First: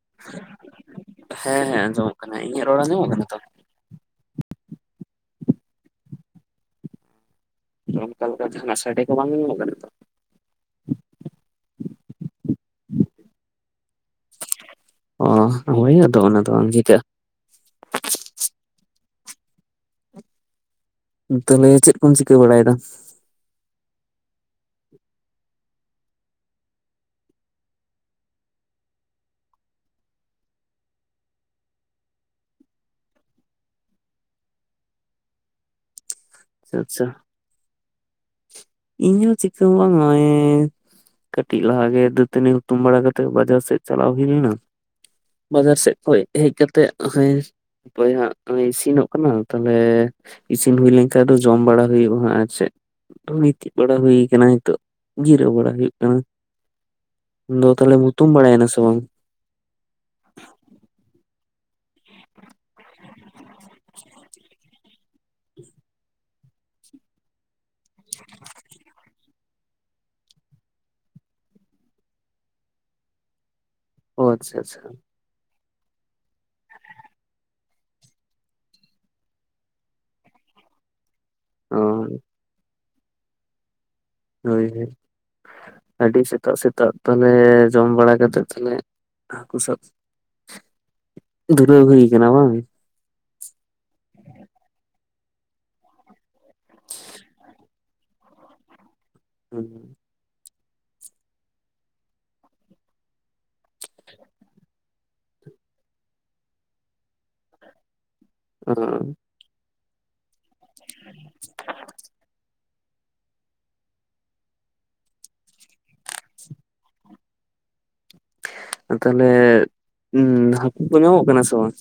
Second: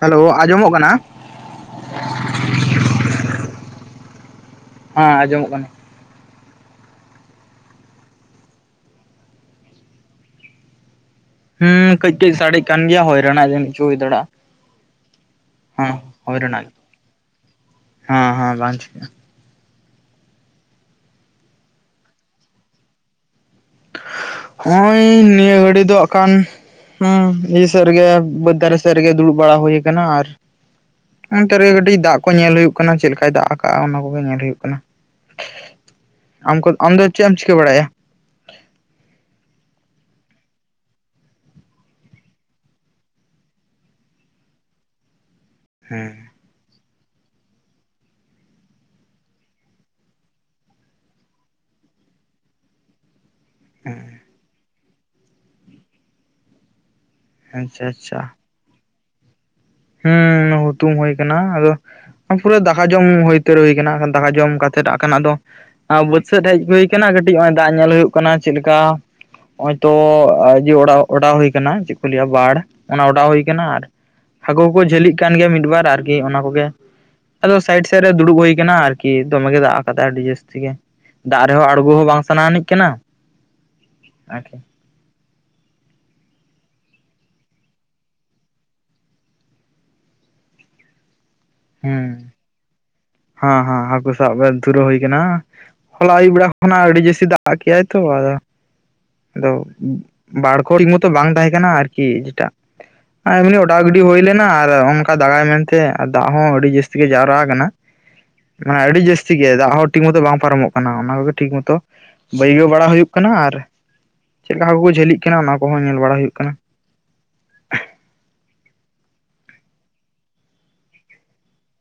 Hello ᱟᱸᱡᱚᱢᱚᱜ ᱠᱟᱱᱟ ᱦᱮᱸ ᱦᱮᱸ ᱟᱸᱡᱚᱢᱚᱜ ᱠᱟᱱᱟ ᱾ᱤᱧᱟᱹᱜ ᱨᱚᱲ ᱟᱸᱡᱚᱢᱚᱜ ᱠᱟᱱᱟ ᱛᱚ ᱾ ᱦᱮᱸ ᱟᱸᱡᱚᱢᱚᱜ ᱠᱟᱱᱟ ᱾ ᱱᱚᱝᱠᱟ ᱢᱤᱫᱴᱮᱡ ᱥᱟᱰᱮ ᱠᱚ ᱵᱟᱝ ᱟᱸᱡᱚᱢᱚᱜ ᱠᱟᱱᱟ ᱛᱚ ᱦᱩᱸ ᱠᱟᱹᱡ ᱠᱟᱹᱡ ᱥᱟᱰᱮ ᱠᱟᱱ ᱜᱮᱭᱟ ᱦᱚᱭ ᱨᱮᱱᱟᱜ ᱡᱟ ᱠᱤᱪᱷᱩ ᱦᱩᱭ ᱫᱟᱲᱮᱭᱟᱜᱼᱟ ᱚ ᱾ ᱦᱚᱸ ᱦᱳᱭ ᱟᱫᱚ ᱦᱩᱭ ᱚᱱᱟ ᱫᱚ ᱨᱮᱱᱟᱜ ᱵᱟᱝ ᱪᱤᱠᱟᱹᱜᱼᱟ ᱦᱮᱸ ᱦᱮᱸ [unintelligible] ᱛᱟᱦᱚᱞᱮ ᱪᱮᱫ ᱠᱚᱢ ᱪᱤᱠᱟᱹ ᱵᱟᱲᱟᱭᱮᱫᱟ? ᱦᱳᱭ ᱱᱤᱭᱟᱹ ᱜᱷᱟᱹᱲᱤ ᱫᱚ ᱠᱷᱟᱱ ᱦᱩᱸ ᱤᱭᱟᱹ ᱥᱮᱫ ᱨᱮᱜᱮ ᱵᱟᱹᱫᱽ ᱫᱟᱨᱮ ᱥᱮᱫ ᱨᱮᱜᱮ ᱫᱩᱲᱩᱵ ᱵᱟᱲᱟ ᱦᱩᱭ ᱟᱠᱟᱱᱟ ᱟᱨ ᱚᱱᱛᱮ ᱨᱮ ᱠᱟᱴᱤᱡ ᱫᱟᱜ ᱠᱚ ᱧᱮᱞ ᱦᱩᱭᱩᱜ ᱠᱟᱱᱟ ᱪᱮᱫ ᱞᱮᱠᱟᱭ ᱫᱟᱜ ᱟᱠᱟᱜᱼᱟ ᱚᱱᱟ ᱠᱚᱜᱮ ᱧᱮᱞ ᱦᱩᱭᱩᱜ ᱠᱟᱱᱟ ᱾ [inaudible] ᱟᱢ ᱠᱚ ᱟᱪᱪᱷᱟ ᱟᱢ ᱫᱚ ᱪᱮᱫ ᱮᱢ ᱪᱤᱠᱟᱹ ᱵᱟᱲᱟᱭᱟ ᱤᱧᱦ ᱦᱚᱸ ᱪᱤᱠᱟᱹ ᱦᱚᱸ ᱵᱟᱝ ᱜᱮ [unintelligible] ᱠᱟᱹᱴᱤᱡ ᱞᱟᱦᱟᱜᱮ ᱫᱟᱹᱛᱟᱹᱱᱤ ᱦᱩᱛᱩᱢ ᱵᱟᱲᱟ ᱠᱟᱛᱮᱫ ᱵᱟᱡᱟᱨ ᱥᱮᱫ ᱪᱟᱞᱟᱣ ᱦᱩᱭ ᱞᱮᱱᱟ ᱾ ᱵᱟᱡᱟᱨ ᱥᱮᱫ ᱦᱮᱸ ᱠᱷᱚᱱ ᱦᱮᱡ ᱠᱟᱛᱮ ᱱᱚᱜᱼᱚᱭ ᱦᱟᱸᱜ ᱤᱥᱤᱱᱚᱜ ᱠᱟᱱᱟ ᱛᱟᱦᱚᱞᱮ ᱤᱥᱤᱱ ᱦᱩᱭ ᱞᱮᱱᱠᱷᱟᱡ ᱫᱚ ᱡᱚᱢ ᱵᱟᱲᱟ ᱦᱩᱭᱩᱜᱼᱟ ᱟᱨ ᱪᱮᱫ ᱪᱮᱫ ᱵᱟᱲᱟ ᱦᱩᱭ ᱠᱟᱱᱟ ᱱᱤᱛᱚᱜ ᱡᱤᱨᱟᱹᱣ ᱵᱟᱲᱟ ᱦᱩᱭᱩᱜ ᱠᱟᱱᱟ ᱫᱚ ᱟᱪᱪᱷᱟ ᱛᱟᱦᱚᱞᱮ ᱦᱩᱛᱩᱢ ᱵᱟᱲᱟᱭᱮᱱᱟ ᱥᱮ ᱵᱟᱝ? ᱦᱮᱸ ᱦᱩᱛᱩᱢ ᱦᱩᱭ ᱟᱠᱟᱱᱟ ᱟᱫᱚ ᱯᱩᱨᱟ ᱫᱟᱠᱟ ᱡᱚᱢ ᱦᱩᱭᱩᱛᱟᱹᱨ ᱦᱩᱭ ᱟᱠᱟᱱᱟ ᱫᱟᱠᱟ ᱡᱚᱢ ᱠᱟᱛᱮ ᱛᱮ ᱫᱟᱜ ᱠᱟᱱᱟ ᱟᱫᱚ ᱵᱟᱹᱫᱽ ᱥᱮᱫ ᱦᱮᱡ ᱦᱩᱭ ᱟᱠᱟᱱᱟ ᱠᱟᱹᱴᱤᱡ ᱱᱚᱜᱼᱚᱭ ᱫᱟᱜ ᱧᱮᱞ ᱦᱩᱭᱩᱜ ᱠᱟᱱᱟ ᱪᱮᱫ ᱞᱮᱠᱟ ᱦᱚᱜᱼᱚᱭ ᱛᱚ ᱡᱮ ᱚᱱᱟ ᱚᱲᱟᱜ ᱦᱩᱭ ᱟᱠᱟᱱᱟ ᱪᱮᱫ ᱠᱚ ᱞᱟᱹᱭᱟ ᱵᱟᱲ ᱚᱱᱟ ᱚᱲᱟᱜ ᱦᱩᱭ ᱟᱠᱟᱱᱟ ᱟᱨ ᱚ ᱟᱪᱪᱷᱟ ᱦᱟᱹᱠᱩ ᱟᱪᱪᱷᱟ ᱠᱚ ᱡᱷᱟᱹᱞᱤ ᱠᱟᱱ ᱜᱮᱭᱟ ᱢᱤᱫ ᱵᱟᱨ ᱟᱨᱠᱤ ᱚᱱᱟ ᱠᱚᱜᱮ ᱟᱫᱚ ᱥᱟᱭᱤᱰ ᱥᱮᱫ ᱨᱮ ᱫᱩᱲᱩᱵ ᱦᱩᱭ ᱟᱠᱟᱱᱟ ᱟᱨᱠᱤ ᱫᱚᱢᱮ ᱜᱮ ᱫᱟᱜ ᱟᱠᱟᱫᱟ ᱟᱹᱰᱤ ᱡᱟᱹᱥᱛᱤ ᱜᱮ ᱫᱟᱜ ᱨᱮᱦᱚᱸ ᱚ ᱟᱬᱜᱚ ᱦᱚᱸ ᱵᱟᱝ ᱥᱟᱱᱟᱱᱤᱡ ᱠᱟᱱᱟ ᱾ ᱦᱳᱭ ᱦᱳᱭ ᱟᱹᱰᱤ ᱥᱮᱛᱟᱜ ᱥᱮᱛᱟᱜ ᱛᱟᱦᱚᱞᱮ ᱡᱚᱢ ᱵᱟᱲᱟ ᱠᱟᱛᱮ ᱛᱟᱦᱚᱞᱮ ᱦᱟᱹᱠᱩ ᱥᱟᱵ ᱫᱷᱩᱨᱟᱹᱣ ᱦᱩᱭ ᱦᱩᱸ ᱠᱟᱱᱟ ᱵᱟᱝ ᱦᱮᱸ ᱦᱮᱸ ᱦᱟᱹᱠᱩ ᱥᱟᱵ ᱫᱷᱩᱨᱟᱣ ᱦᱩᱭ ᱟᱠᱟᱱᱟ ᱾ ᱦᱚᱞᱟ ᱟᱹᱭᱩᱵ ᱵᱮᱲᱟ ᱠᱷᱚᱱᱟᱜ ᱟᱹᱰᱤ ᱡᱟᱹᱥᱛᱤ ᱫᱟᱜ ᱠᱮᱟᱭ ᱛᱚ [unintelligible] ᱟᱫᱚ ᱵᱟᱲ ᱠᱚᱦᱚ ᱴᱷᱤᱠ ᱢᱚᱛᱚ ᱵᱟᱝ ᱛᱟᱦᱮᱸ ᱠᱟᱱᱟ ᱟᱨᱠᱤ ᱡᱮᱴᱟ ᱟᱨ ᱮᱢᱱᱤ ᱚᱰᱟᱣ ᱜᱤᱰᱤ ᱦᱩᱭ ᱞᱮᱱᱟ ᱟᱨ ᱚᱝᱠᱟ ᱫᱟᱜᱟᱭ ᱢᱮᱱᱛᱮ ᱟᱨ ᱫᱟᱜ ᱦᱚᱸ ᱟᱹᱰᱤ ᱡᱟᱹᱥᱛᱤ ᱜᱮ ᱡᱟᱣᱨᱟ ᱟᱠᱟᱱᱟ ᱾ [inaudible] ᱢᱟᱱᱮ ᱟᱹᱰᱤ ᱡᱟᱹᱥᱛᱤ ᱪᱤᱠᱟᱹᱭᱟ ᱫᱟᱜ ᱦᱚᱸ ᱴᱷᱤᱠ ᱢᱚᱛᱚ ᱵᱟᱝ ᱯᱟᱨᱚᱢᱚᱜ ᱠᱟᱱᱟ ᱚᱱᱟ ᱠᱚᱜᱮ ᱴᱷᱤᱠ ᱢᱚᱛᱚ ᱵᱟᱹᱭᱜᱟᱹᱣ ᱵᱟᱲᱟ ᱦᱩᱭᱩᱜ ᱠᱟᱱᱟ ᱟᱨ ᱪᱮᱫ ᱞᱮᱠᱟ ᱦᱟᱹᱠᱩ ᱠᱚ ᱡᱷᱟᱹᱞᱤᱜ ᱠᱟᱱᱟ ᱚᱱᱟ ᱠᱚᱦᱚᱸ ᱧᱮᱞ ᱵᱟᱲᱟ ᱦᱩᱭᱩᱜ ᱠᱟᱱᱟ ᱾ ᱛᱟᱦᱚᱞᱮ ᱦᱟᱹᱠᱩ ᱠᱚ ᱧᱟᱢᱚᱜ ᱠᱟᱱᱟ ᱥᱮ ᱵᱟᱝ?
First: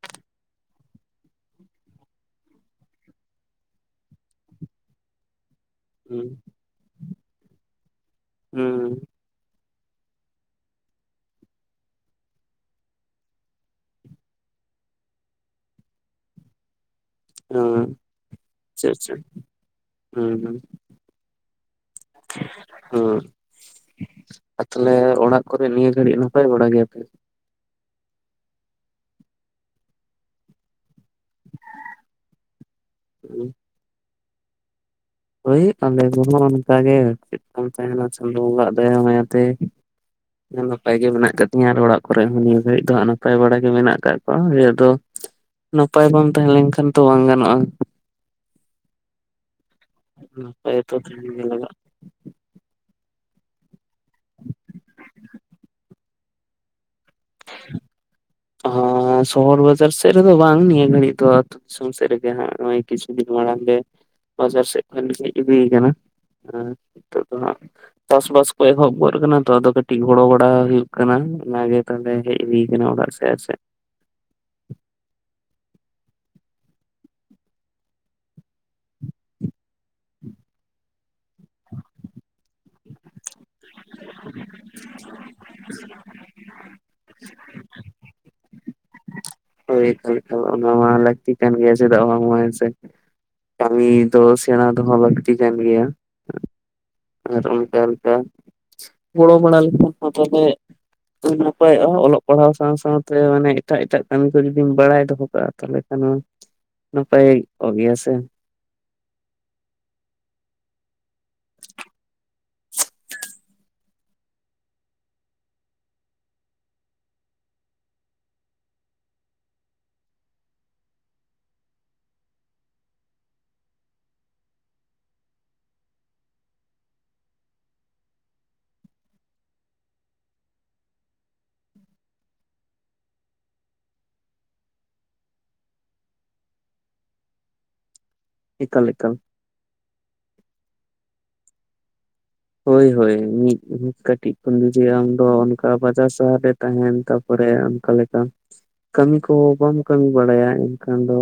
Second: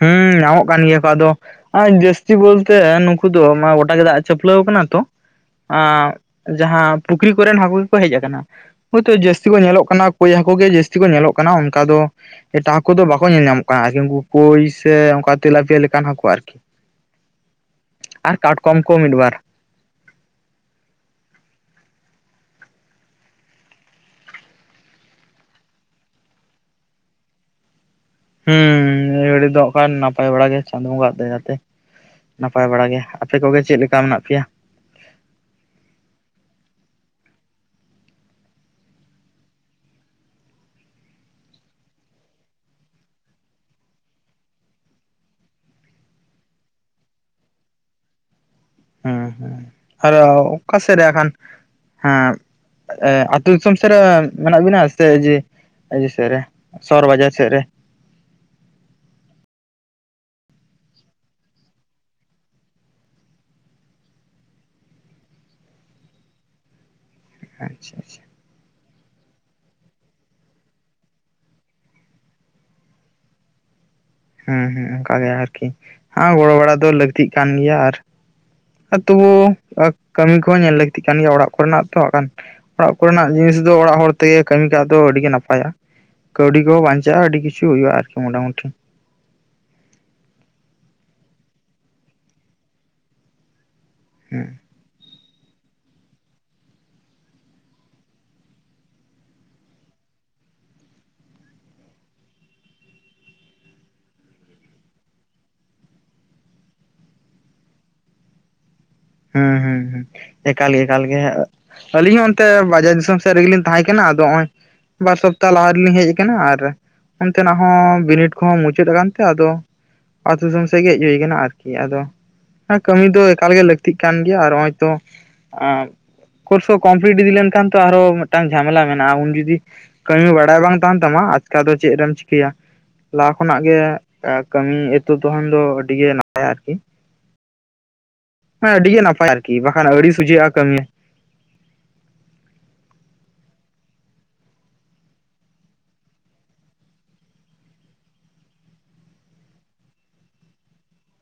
ᱦᱮᱸ ᱧᱟᱢᱚᱜ ᱠᱟᱱ ᱜᱮᱭᱟ ᱠᱚ ᱟᱫᱚ ᱟᱨ ᱡᱟᱹᱥᱛᱤ ᱵᱚᱞᱛᱮ ᱱᱩᱠᱩ ᱫᱚ, ᱜᱚᱴᱟ ᱜᱮ ᱫᱟᱜ ᱪᱷᱟᱹᱯᱞᱟᱹᱣ ᱠᱟᱱᱟ ᱛᱚ ᱦᱩᱸ ᱟᱸᱻᱡᱟᱦᱟᱸ ᱯᱩᱠᱷᱨᱤ ᱠᱚᱨᱮᱱ ᱦᱟᱹᱠᱳ ᱜᱮ ᱠᱚ ᱦᱮᱡ ᱠᱟᱱᱟ ᱦᱩᱸ ᱦᱚᱭᱛᱳ ᱡᱟᱹᱥᱛᱤ ᱡᱟᱹᱥᱛᱤ ᱠᱚ ᱧᱮᱞᱚᱜ ᱠᱟᱱᱟ ᱠᱚᱭ ᱦᱟᱹᱠᱳ ᱜᱮ, ᱡᱟᱹᱥᱛᱤ ᱠᱚ ᱧᱮᱞᱚᱜ ᱠᱟᱱᱟ ᱚᱱᱠᱟ ᱫᱚ, ᱮᱴᱟᱜ ᱦᱟᱹᱠᱳ ᱫᱚ ᱵᱟᱠᱚ ᱧᱮᱞ ᱧᱟᱢᱚᱜ ᱠᱟᱱᱟ ᱟᱨᱠᱤ ᱩᱱᱠᱩ ᱠᱳᱭ ᱥᱮ ᱚᱱᱠᱟ ᱛᱮᱞᱟᱯᱤᱭᱟ ᱞᱮᱠᱟᱱ ᱦᱟᱹᱠᱳ ᱟᱨᱠᱤ ᱦᱩᱸ ᱟᱨ ᱠᱟᱴᱠᱚᱢ ᱠᱚ ᱢᱤᱫ ᱵᱟᱨ᱾ ᱦᱩᱸᱻᱦᱩᱸᱻ᱾ ᱦᱮᱸ ᱟᱨ ᱛᱟᱦᱚᱞᱮ ᱚᱲᱟᱜ ᱠᱚᱨᱮ ᱱᱤᱭᱟᱹ ᱜᱷᱟᱹᱲᱤᱡ ᱱᱟᱯᱟᱭ ᱵᱟᱲᱟ ᱜᱮᱭᱟ ᱯᱮ? ᱦᱩᱸ ᱱᱤᱭᱟᱹ ᱜᱷᱟᱹᱲ ᱫᱚ ᱠᱟᱱ ᱱᱟᱯᱟᱭ ᱵᱟᱲᱟ ᱜᱮ ᱪᱟᱸᱫᱳ ᱵᱚᱸᱜᱟ ᱫᱟᱭᱟ ᱛᱮ ᱱᱟᱯᱟᱭ ᱵᱟᱲᱟ ᱜᱮ ᱾ ᱟᱯᱮ ᱠᱚᱜᱮ ᱪᱮᱫ ᱞᱮᱠᱟ ᱢᱮᱱᱟᱜ ᱯᱮᱭᱟ? ᱦᱳᱭ ᱟᱞᱮ ᱠᱚᱦᱚᱸ ᱚᱱᱠᱟ ᱜᱮ ᱪᱮᱫ ᱠᱟᱢ ᱛᱟᱦᱮᱸᱱᱟ, ᱪᱟᱸᱫᱳ ᱵᱚᱸᱜᱟ ᱟᱜ ᱫᱭᱟ ᱢᱟᱭᱟᱛᱮ ᱱᱟᱯᱟᱭ ᱜᱮ ᱢᱮᱱᱟᱜ ᱠᱟᱫᱤᱧᱟ ᱟᱨ ᱚᱲᱟᱜ ᱠᱚᱨᱮᱜ ᱦᱚᱸ ᱱᱤᱭᱟᱹ ᱜᱷᱟᱲᱤᱡ ᱫᱚ ᱱᱟᱯᱟᱭ ᱵᱟᱲᱟ ᱜᱮ ᱢᱮᱱᱟᱜ ᱠᱟᱜ ᱠᱚᱣᱟ ᱟᱫᱚ ᱱᱟᱯᱟᱭ ᱵᱟᱢ ᱛᱟᱦᱮᱸ ᱞᱮᱱᱠᱷᱟᱱ ᱛᱚ ᱵᱟᱝ ᱜᱟᱱᱚᱜᱼᱟ ᱾ ᱦᱮᱸᱻᱦᱮᱸᱻ, ᱟᱫᱚ ᱱᱟᱯᱟᱭ ᱛᱚ ᱚᱠᱟᱥᱮᱜ ᱨᱮ ᱛᱟᱦᱮᱸ ᱟᱠᱷᱟᱱ ᱜᱮ ᱞᱟᱜᱟᱜᱼᱟ ᱦᱟᱸ ᱮᱸ ᱟᱹᱛᱩᱳ ᱫᱤᱥᱚᱢ ᱥᱮᱜ ᱨᱮ ᱢᱮᱱᱟᱜ ᱵᱤᱱᱟ ᱥᱮ, ᱡᱮ ᱤᱭᱟᱹ ᱥᱮᱜ ᱨᱮ ᱥᱚᱦᱚᱨ ᱵᱟᱡᱟᱨ ᱥᱮᱜ ᱨᱮ? ᱮᱸᱻ ᱥᱚᱦᱚᱨ ᱵᱟᱡᱟᱨ ᱥᱮᱜ ᱨᱮᱫᱚ ᱵᱟᱝ, ᱱᱤᱭᱟᱹ ᱜᱷᱟᱹᱲᱡ ᱫᱚ ᱟᱛᱩ ᱫᱤᱥᱚᱢ ᱥᱮᱜ ᱨᱮᱜᱮ ᱦᱟᱸᱜ ᱱᱚᱜᱼᱚᱭ ᱠᱤᱪᱷᱩ ᱫᱤᱱ ᱢᱟᱲᱟᱝ ᱜᱮ, ᱵᱟᱡᱟᱨ ᱥᱮᱜ ᱠᱷᱚᱱ ᱦᱮᱡ ᱦᱩᱭ ᱠᱟᱱᱟ ᱾ ᱦᱮᱸ ᱱᱤᱛᱚᱜ ᱫᱚ ᱦᱟᱸᱜ ᱟᱪᱪᱷᱟ ᱟᱪᱪᱷᱟ ᱪᱟᱥ ᱵᱟᱥ᱾ ᱮᱦᱚᱵ ᱜᱚᱫ ᱠᱟᱱᱟ ᱛᱚ ᱟᱫᱚ ᱠᱟᱹᱴᱤᱡ ᱜᱚᱲᱚ ᱵᱟᱲᱟ ᱦᱩᱭᱩᱜ ᱠᱟᱱᱟ, ᱚᱱᱟᱜᱮ ᱛᱟᱦᱚᱞᱮ ᱦᱮᱡ ᱦᱩᱭ ᱠᱟᱱᱟ ᱚᱲᱟᱜ ᱥᱮᱜ ᱯᱮ ᱥᱮᱜ ᱦᱮᱸᱻᱦᱮᱸᱻ ᱚᱱᱠᱟ ᱜᱮ ᱟᱨᱠᱤ, ᱦᱮᱸ ᱜᱚᱲᱚ ᱵᱟᱲᱟ ᱫᱚ ᱞᱟᱹᱠᱛᱤᱜ ᱠᱟᱱ ᱜᱮᱭᱟ ᱟᱨ ᱛᱚᱵᱩ ᱠᱟᱹᱢᱤ ᱠᱚᱦᱚᱸ ᱧᱮᱞ ᱞᱟᱹᱠᱛᱤᱜ ᱠᱟᱱ ᱜᱮᱭᱟ ᱚᱲᱟᱜ ᱠᱚᱨᱮᱱᱟᱜ ᱛᱚ ᱟᱠᱷᱟᱱᱼᱼ ᱚᱲᱟᱜ ᱠᱚᱨᱮᱱᱟᱜ ᱡᱤᱱᱤᱥ ᱫᱚ ᱚᱲᱟᱜ ᱦᱚᱲ ᱛᱮᱜᱮ, ᱠᱟᱹᱢᱤ ᱠᱟᱜ ᱫᱚ ᱟᱹᱰᱤᱜᱮ ᱱᱟᱯᱟᱭᱟ ᱾ ᱠᱟᱹᱣᱰᱤ ᱠᱚᱦᱚᱸ ᱵᱟᱧᱪᱟᱜᱼᱟ ᱟᱹᱰᱤ ᱠᱤᱪᱷᱩ ᱦᱩᱭᱩᱜᱼᱟ ᱟᱨᱠᱤ ᱢᱚᱴᱟᱢᱩᱴᱤ ᱾ ᱦᱳᱭ ᱦᱚᱳᱭᱛᱚ ᱚᱱᱟ ᱢᱟ ᱞᱟᱹᱠᱛᱤ ᱠᱟᱱ ᱜᱮᱭᱟ ᱪᱮᱫᱟᱜ ᱵᱟᱝᱢᱟ ᱦᱮᱸᱥᱮ ᱠᱟᱹᱢᱤ ᱛᱚ ᱦᱮᱸ ᱥᱮᱬᱟ ᱫᱚᱦᱚᱸ ᱞᱟᱹᱠᱛᱤ ᱠᱟᱱ ᱜᱮᱭᱟ ᱾ ᱟᱨ ᱚᱱᱠᱟ ᱚᱱᱠᱟ ᱜᱚᱲᱚᱢ ᱦᱟᱲᱟᱢ ᱠᱟᱛᱷᱟ ᱦᱚᱛᱮ ᱛᱮ ᱱᱟᱯᱟᱭᱚᱜᱼᱟ, ᱚᱞᱚᱜ ᱯᱟᱲᱦᱟᱣ ᱥᱟᱶ ᱥᱟᱶᱛᱮ ᱢᱟᱱᱮ ᱮᱴᱟᱜ ᱮᱴᱟᱜ ᱠᱟᱹᱢᱤ ᱠᱚ ᱡᱩᱫᱤᱢ ᱵᱟᱲᱟᱭ ᱫᱚᱦᱚ ᱠᱟᱜᱼᱟ ᱾ ᱛᱟᱦᱚᱞᱮ ᱱᱟᱯᱟᱭ ᱚᱜ ᱜᱮᱭᱟᱥᱮ ᱦᱩᱸᱻᱦᱩᱸᱻ ᱮᱠᱟᱞ ᱜᱮ ᱮᱠᱟᱞ ᱜᱮ ᱟᱹᱞᱤᱧ ᱦᱚᱸ ᱛᱮ ᱵᱟᱡᱟᱨ ᱫᱤᱥᱚᱢ ᱥᱮᱜ ᱨᱮᱜᱮᱞᱤᱧ ᱛᱟᱦᱮᱸ ᱠᱟᱱᱟ ᱟᱫᱚ, ᱦᱚᱜᱼᱚᱭ ᱵᱟᱨ ᱥᱚᱯᱛᱟ ᱞᱟᱦᱟ ᱨᱮᱞᱤᱧ ᱦᱮᱡ ᱠᱟᱱᱟ ᱟᱨ ᱚᱱᱛᱮᱱᱟᱜ ᱦᱚᱸ ᱵᱤᱱᱤᱰ ᱠᱚᱦᱚᱸ ᱢᱩᱪᱟᱹᱫ ᱟᱠᱟᱱᱛᱮ ᱟᱫᱚ ᱟᱹᱛᱩ ᱫᱤᱥᱚᱢ ᱥᱮᱫ ᱜᱮ ᱦᱮᱡ ᱦᱩᱭ ᱠᱟᱱᱟ ᱟᱨᱠᱤ ᱟᱫᱚ, ᱠᱟᱹᱢᱤ ᱫᱚ ᱮᱠᱟᱞᱜᱮ ᱞᱟᱹᱠᱛᱤ ᱾ ᱞᱟᱹᱠᱛᱤᱜ ᱠᱟᱱ ᱜᱮᱭᱟ ᱟᱨ ᱱᱚᱜᱚᱭ ᱛᱚ ᱠᱳᱨᱥ ᱦᱚ ᱠᱚᱢᱯᱞᱤᱴ ᱤᱫᱤ ᱞᱮᱱᱠᱷᱟᱱ ᱛᱚ, ᱟᱨᱦᱚ ᱢᱤᱫᱴᱟᱝ ᱡᱷᱟᱢᱮᱞᱟ ᱢᱮᱱᱟᱜᱼᱟ ᱩᱱ ᱡᱩᱫᱤ ᱠᱟᱹᱢᱤ ᱵᱟᱲᱟᱭ ᱵᱟᱝ ᱛᱟᱦᱮᱸᱱ ᱛᱟᱢᱟ ᱟᱪᱠᱟ ᱫᱚ ᱪᱮᱫ ᱨᱮᱢ ᱪᱤᱠᱟᱹᱭᱟ ᱾ ᱞᱟᱦᱟ ᱠᱷᱚᱱᱟᱜ ᱜᱮ ᱠᱟᱹᱢᱤ ᱮᱛᱚ ᱛᱟᱦᱮᱸᱱ ᱫᱚ ᱟᱹᱰᱤ ᱜᱮ ᱱᱟᱯᱟᱭᱟ ᱟᱨᱠᱤ ᱦᱮᱸ ᱮᱠᱟᱞ ᱟᱹᱰᱤ ᱜᱮ ᱮᱠᱟᱞ ᱱᱟᱯᱟᱭ ᱟᱨᱠᱤ ᱵᱟᱠᱷᱟᱱ ᱟᱹᱲᱤ ᱥᱚᱡᱷᱮᱜᱼᱟ ᱠᱟ. ᱢᱤ ᱦᱳᱭᱻᱦᱳᱭ ᱢᱤᱫ ᱠᱟᱹᱴᱤᱡ ᱠᱷᱚᱱ ᱜᱮ ᱟᱢ ᱫᱚ ᱚᱱᱠᱟ ᱵᱟᱡᱟᱨ ᱥᱟᱦᱟᱨ ᱨᱮ ᱛᱟᱦᱮᱸᱱ ᱛᱟᱯᱚᱨᱮ ᱚᱱᱠᱟ ᱞᱮᱠᱟ ᱠᱟᱹᱢᱤ ᱠᱚ ᱵᱟᱢ ᱠᱟᱹᱢᱤ ᱵᱟᱲᱟᱭᱟ ᱤᱱᱠᱷᱟᱱ ᱫᱚ